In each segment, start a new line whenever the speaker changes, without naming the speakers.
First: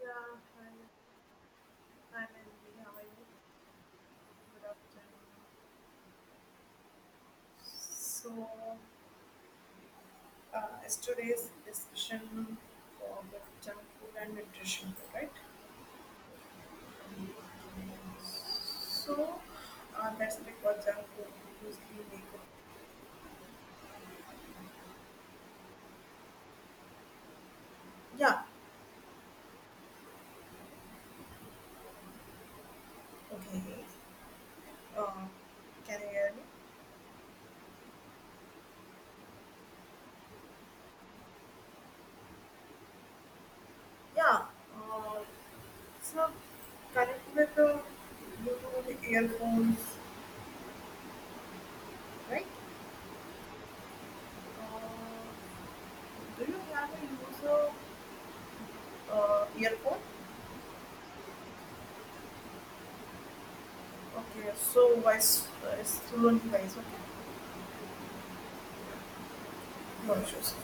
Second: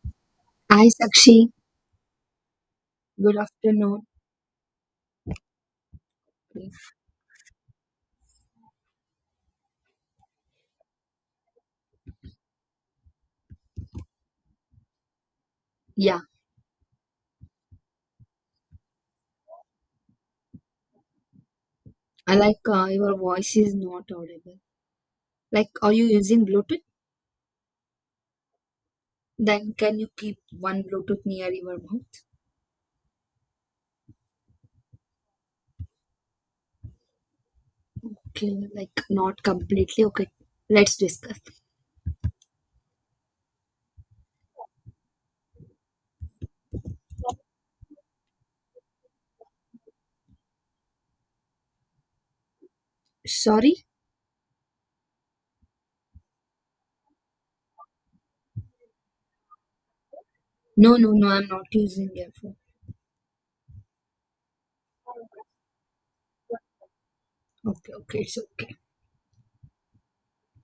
Yeah, hi.
Hi, Sakshi.
I'm Anjali. How are you?
Good afternoon.
Good afternoon. So, as today's discussion about junk food and nutrition, right?
Yeah,
So, that's because junk food usually make
I
it.
like your voice is not audible. Like, are you using Bluetooth?
Yeah,
Then can you keep one Bluetooth near your mouth?
okay. Uh, can you hear me?
Okay, like not completely. Okay, let's discuss.
Yeah. Uh, so, Connect with the Bluetooth earphones, right?
Sorry?
Uh, do you have a user? Earphone.
No, no, no. I'm not using earphone.
Okay, so voice is through on device. Okay,
Okay, okay, it's okay.
no issues.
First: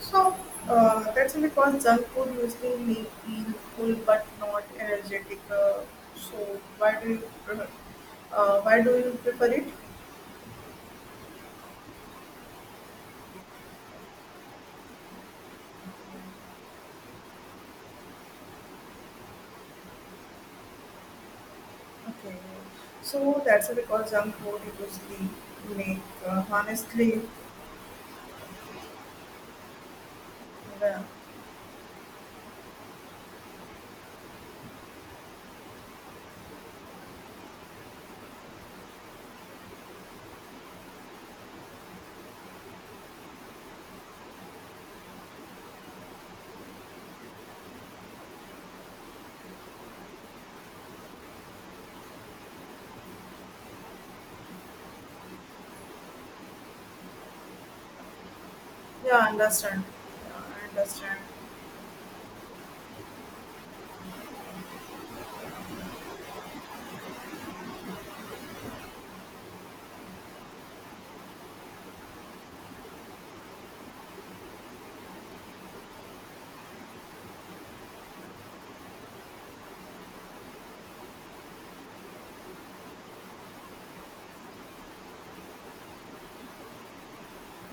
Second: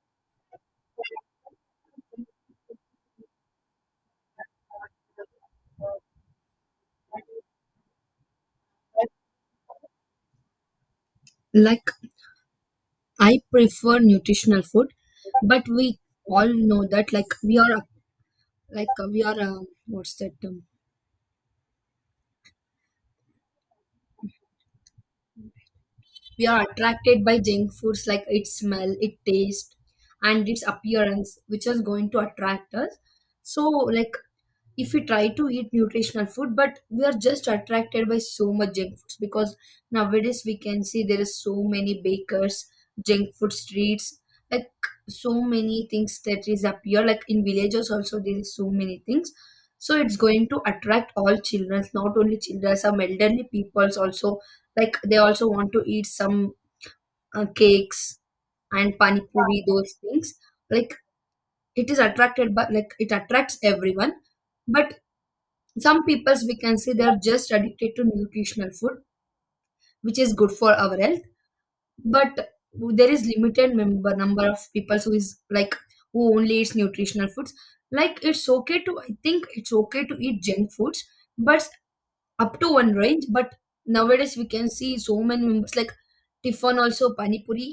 So that's why because junk food usually make feel full but not energetic. So why do you prefer? Why do you prefer it?
Like, I prefer nutritional food, but we all know that like we are what's that term?
Okay, so that's why because junk food usually make
We are
honestly.
attracted by junk foods like its smell, its taste, and its
Yeah,
appearance, which is going to attract us. So, like, if we try to eat nutritional food, but we are just attracted by so much junk foods because nowadays we can see there is so many bakers, junk food streets, like so many things that is appear. Like in villages also there is so many things. So it's going to attract all children, not only children, some elderly peoples also like they also want to eat some cakes and
yeah,
pani
I
puri
understand.
those
Yeah,
things
I
like
understand.
it is attracted by like it attracts everyone, but some peoples we can say they are just addicted to nutritional food which is good for our health, but there is limited member number of people who is like who only eats nutritional foods. Like it's okay to, I think it's okay to eat junk foods, but up to one range. But nowadays we can see so many members like Tiffin also Pani Puri,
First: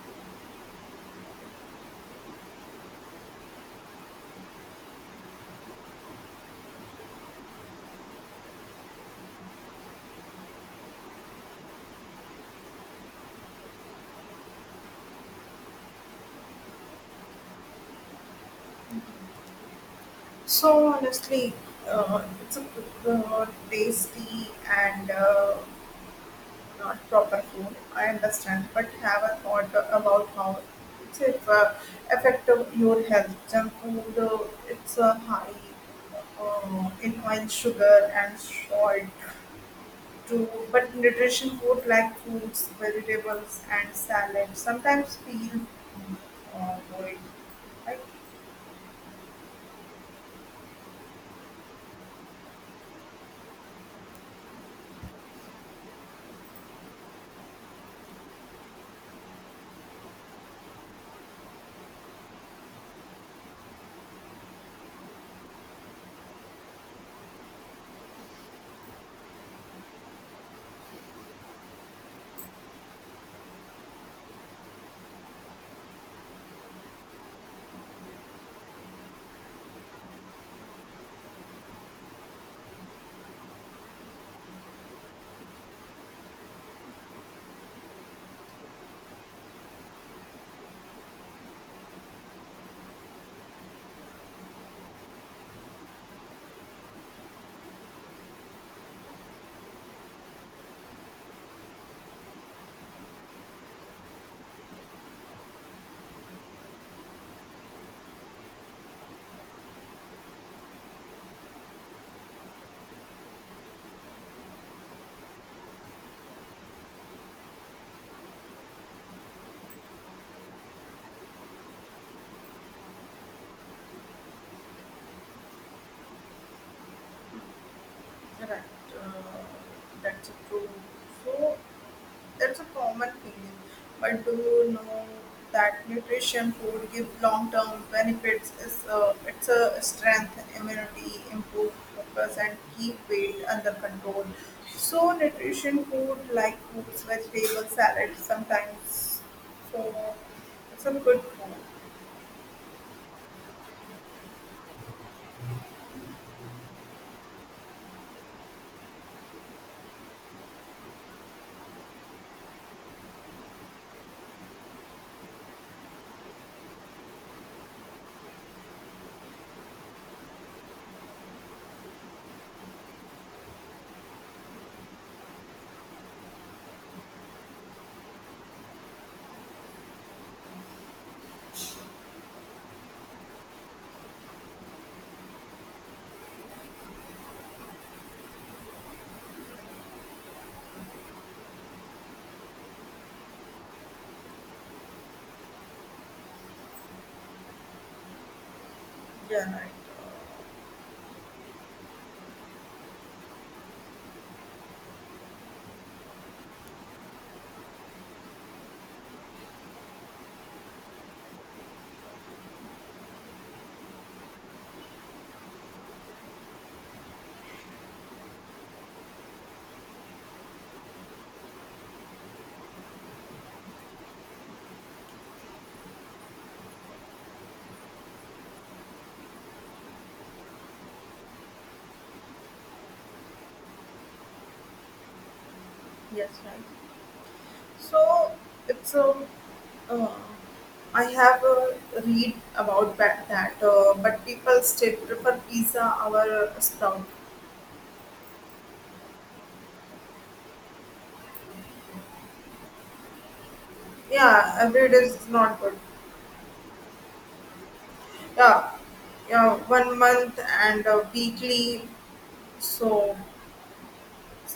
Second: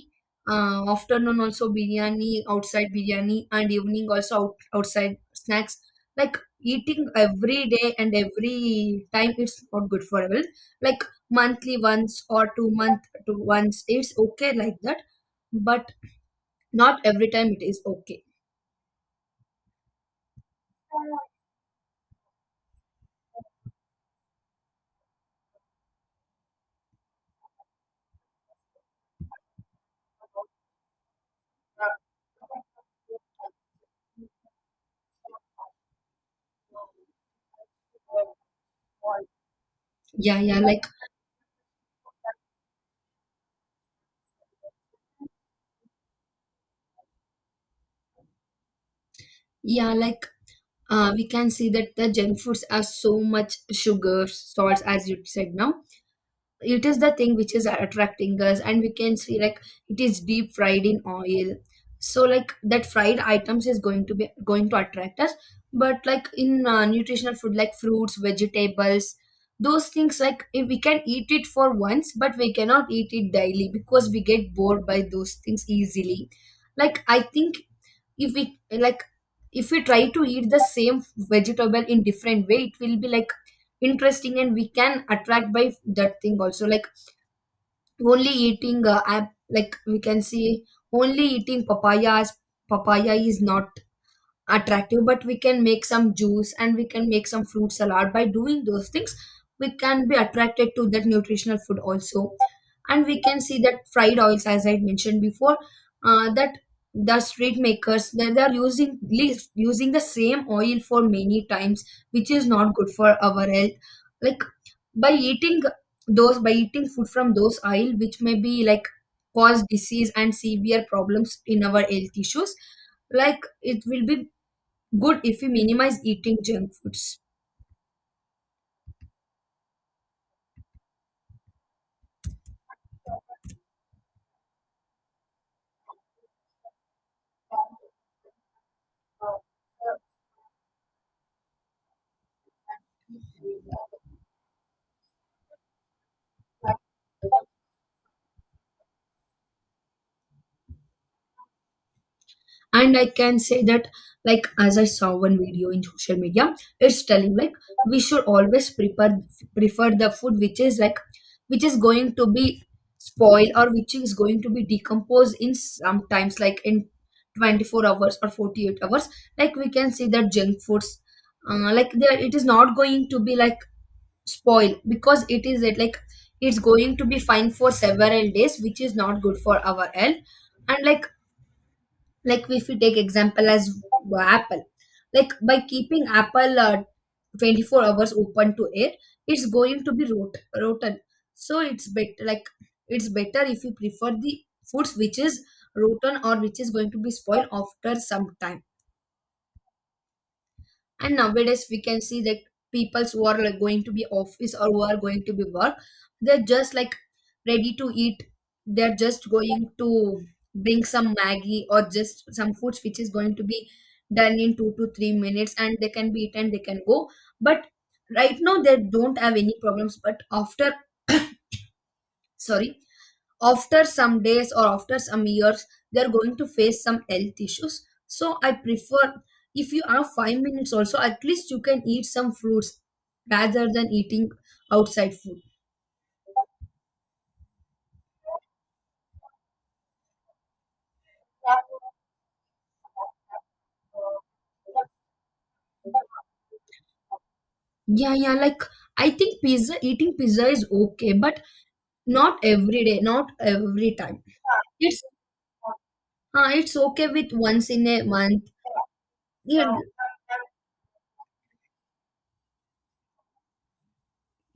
afternoon also biryani, outside biryani, and evening also outside snacks. Like eating every day and every time, it's not good for health. Like monthly once or 2 month to once, it's okay like that, but not every time it is okay.
Honestly, it's a tasty and not proper food. I understand, but have a thought about how it's if, affective your health. Junk food, it's high in oil, sugar, and salt.
Yeah,
Too, but nutrition food like fruits, vegetables, and salad sometimes feel void. Right?
yeah, like we can see that the junk foods are so much sugar salts as you said. Now it is the thing which is attracting us, and we can see like it is deep fried in oil, so like that fried items is going to be going to attract us. But like in nutritional food like fruits, vegetables, those things like, if we can eat it for once, but we cannot eat it daily because we get bored by those things easily. Like I think if we like, if we try to eat the same vegetable in different way, it will be like interesting, and we can attract by that thing also. Like only eating app like we can see only eating papayas, papaya is not attractive, but we can make some juice and we can make some fruit salad. By doing those things we can be attracted to that nutritional food also. And we can see that fried oils, as I mentioned before, that the street makers they are using least using the same oil for many times, which is not good for our health. Like by eating those, by eating food from those oil, which may be like cause disease and severe problems in our health issues. Like it will be good if we minimize eating junk foods.
Correct. That's true. So that's a common feeling. But do you know that nutrition food give long term benefits? Is a, it's a strength, immunity, improve focus, and keep weight under control. So nutrition food like fruits, vegetables, salad sometimes. So it's a good food.
And I can say that like, as I saw one video in social media, it's telling like we should always prefer the food which is like, which is going to be spoiled or which is going to be decomposed in sometimes, like in 24 hours or 48 hours. Like we can see that junk foods, like there it is not going to be like spoil because it is it like, it's going to be fine for several days, which is not good for our health. And like if we take example as apple, like by keeping apple 24 hours open to air, it's going to be rotten. So it's better like, it's better if you prefer the foods which is rotten or which is going to be spoiled after some time.
Yeah, right.
And nowadays we can see that peoples who are like going to be office or who are going to be work, they're just like ready to eat. They're just going to bring some maggie or just some foods which is going to be done in 2 to 3 minutes and they can be eaten, they can go. But right now they don't have any problems, but after, sorry, after some days or after some years they're going to face some health issues. So I prefer if you have 5 minutes also, at least you can eat some fruits rather than eating outside food.
Yes, right. So it's a Uh, I have read about that, but people still prefer pizza over sprout.
Yeah, yeah, like I think pizza eating pizza is okay, but not every day, not every time.
Yeah, every day
It's
is not good.
it's okay with once in a month.
Yeah, yeah,
Yeah,
1 month and weekly. So,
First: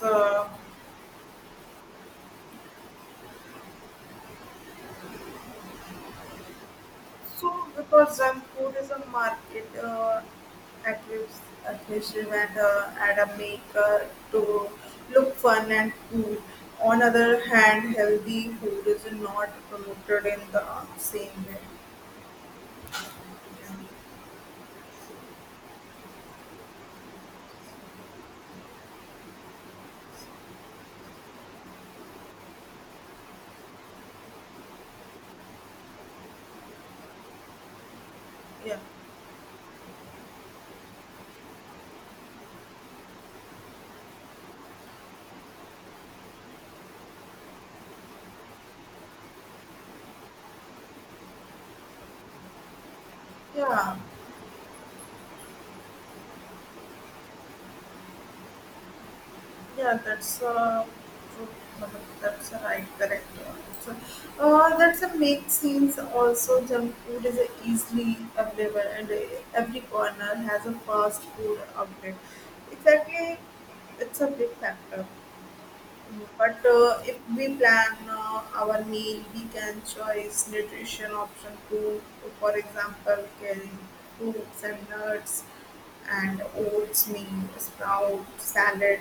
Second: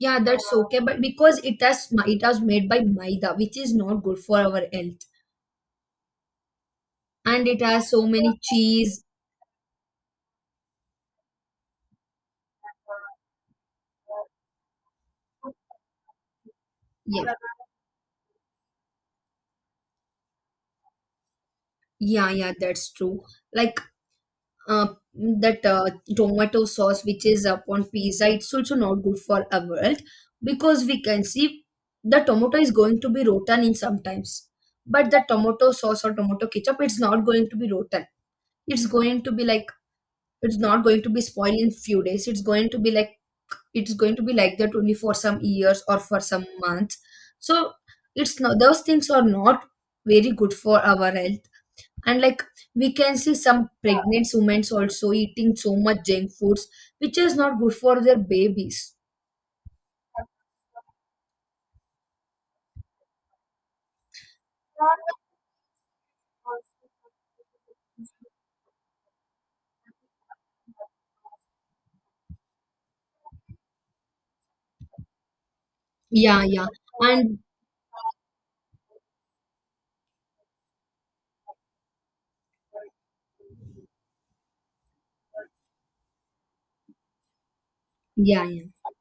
yeah, that's okay, but because it has it has made by maida, which is not good for our health, and
so
it has so
because
many
junk food is a
cheese.
market active- aggressive and add a maker to look fun and cool. On
Yeah.
other hand, healthy food is not promoted in the same way.
Yeah, yeah, that's true. Like uh, that tomato sauce which is upon pizza, it's also not good for our health because we can see the tomato is going to be rotten in sometimes. But the tomato sauce or tomato ketchup, it's not going to be rotten.
Yeah,
It's going to be like, it's not going to be spoiled in few days. It's going to be like, it's going to be like that only for some years or for some months. So it's not, those things are not very good for our health. And like we can see some
yeah,
pregnant women also eating so much junk foods, which is not good for their babies.
yeah. That's true. Matlab, that's a right, correct. So, that's a make scenes. Also, junk food is easily available, and every corner has a fast food outlet. Exactly, it's a big factor. Mm,
Yeah,
but
yeah,
if
and
we plan our meal, we can choose nutrition option too. For example, can fruits and nuts and oats, meal, sprout,
yeah, yeah,
salad.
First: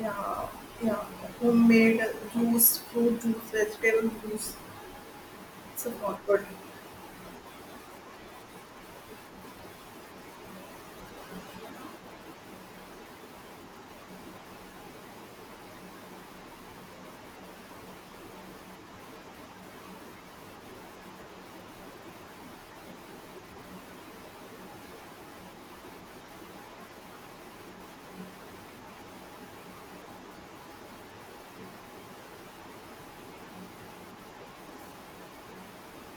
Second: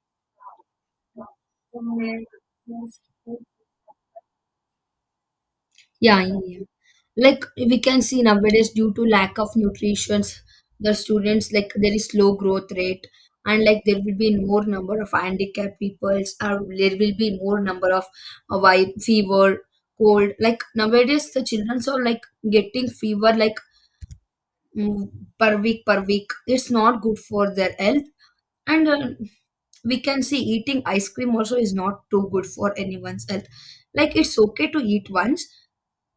Yeah, yeah. Homemade juice, fruit juice, vegetable juice. So
yeah, yeah,
comforting.
yeah. Like we can see nowadays due to lack of nutrition, the students like there is low growth rate. And like there will be more number of handicapped peoples, or there will be more number of fever, cold. Like nowadays the children are like getting fever like mm, per week, per week. It's not good for their health. And we can see eating ice cream also is not too good for anyone's health. Like it's okay to eat once,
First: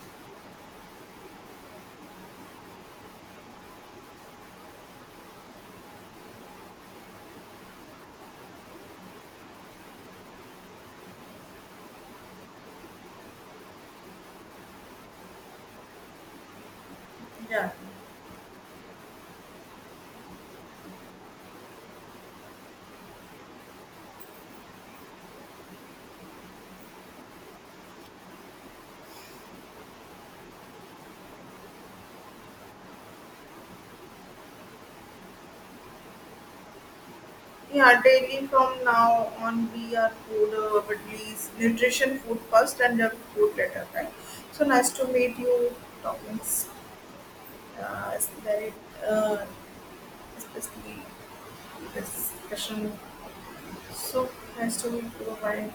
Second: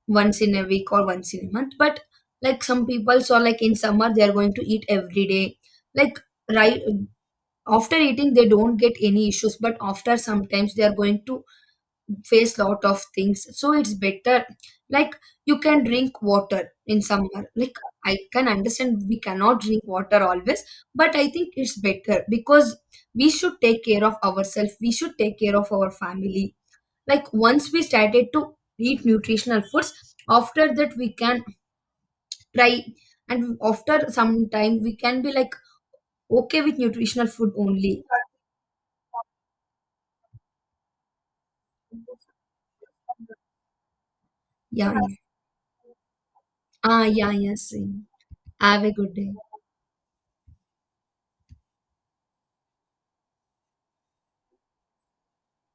once in a week or once in a month, but like some people saw, like in summer they are going to eat every day. Like right after eating they don't get any issues, but after sometimes they are going to face lot of things. So it's better like, you can drink water in summer.
Yeah.
Like I can understand we cannot drink water always, but I think it's better because we should take care of ourselves, we should take care of our family. Like once we started to eat nutritional foods, after that we can try, and after some time we can be like okay with nutritional food
Yeah,
only.
daily from now on, we are food, but least nutrition food first and junk food later, right? So nice
Yeah,
to
yeah.
meet you. Topics,
Ah, yeah, yes, yeah.
it's very,
Have a good day.
uh, especially this discussion. So nice to meet you. Bye.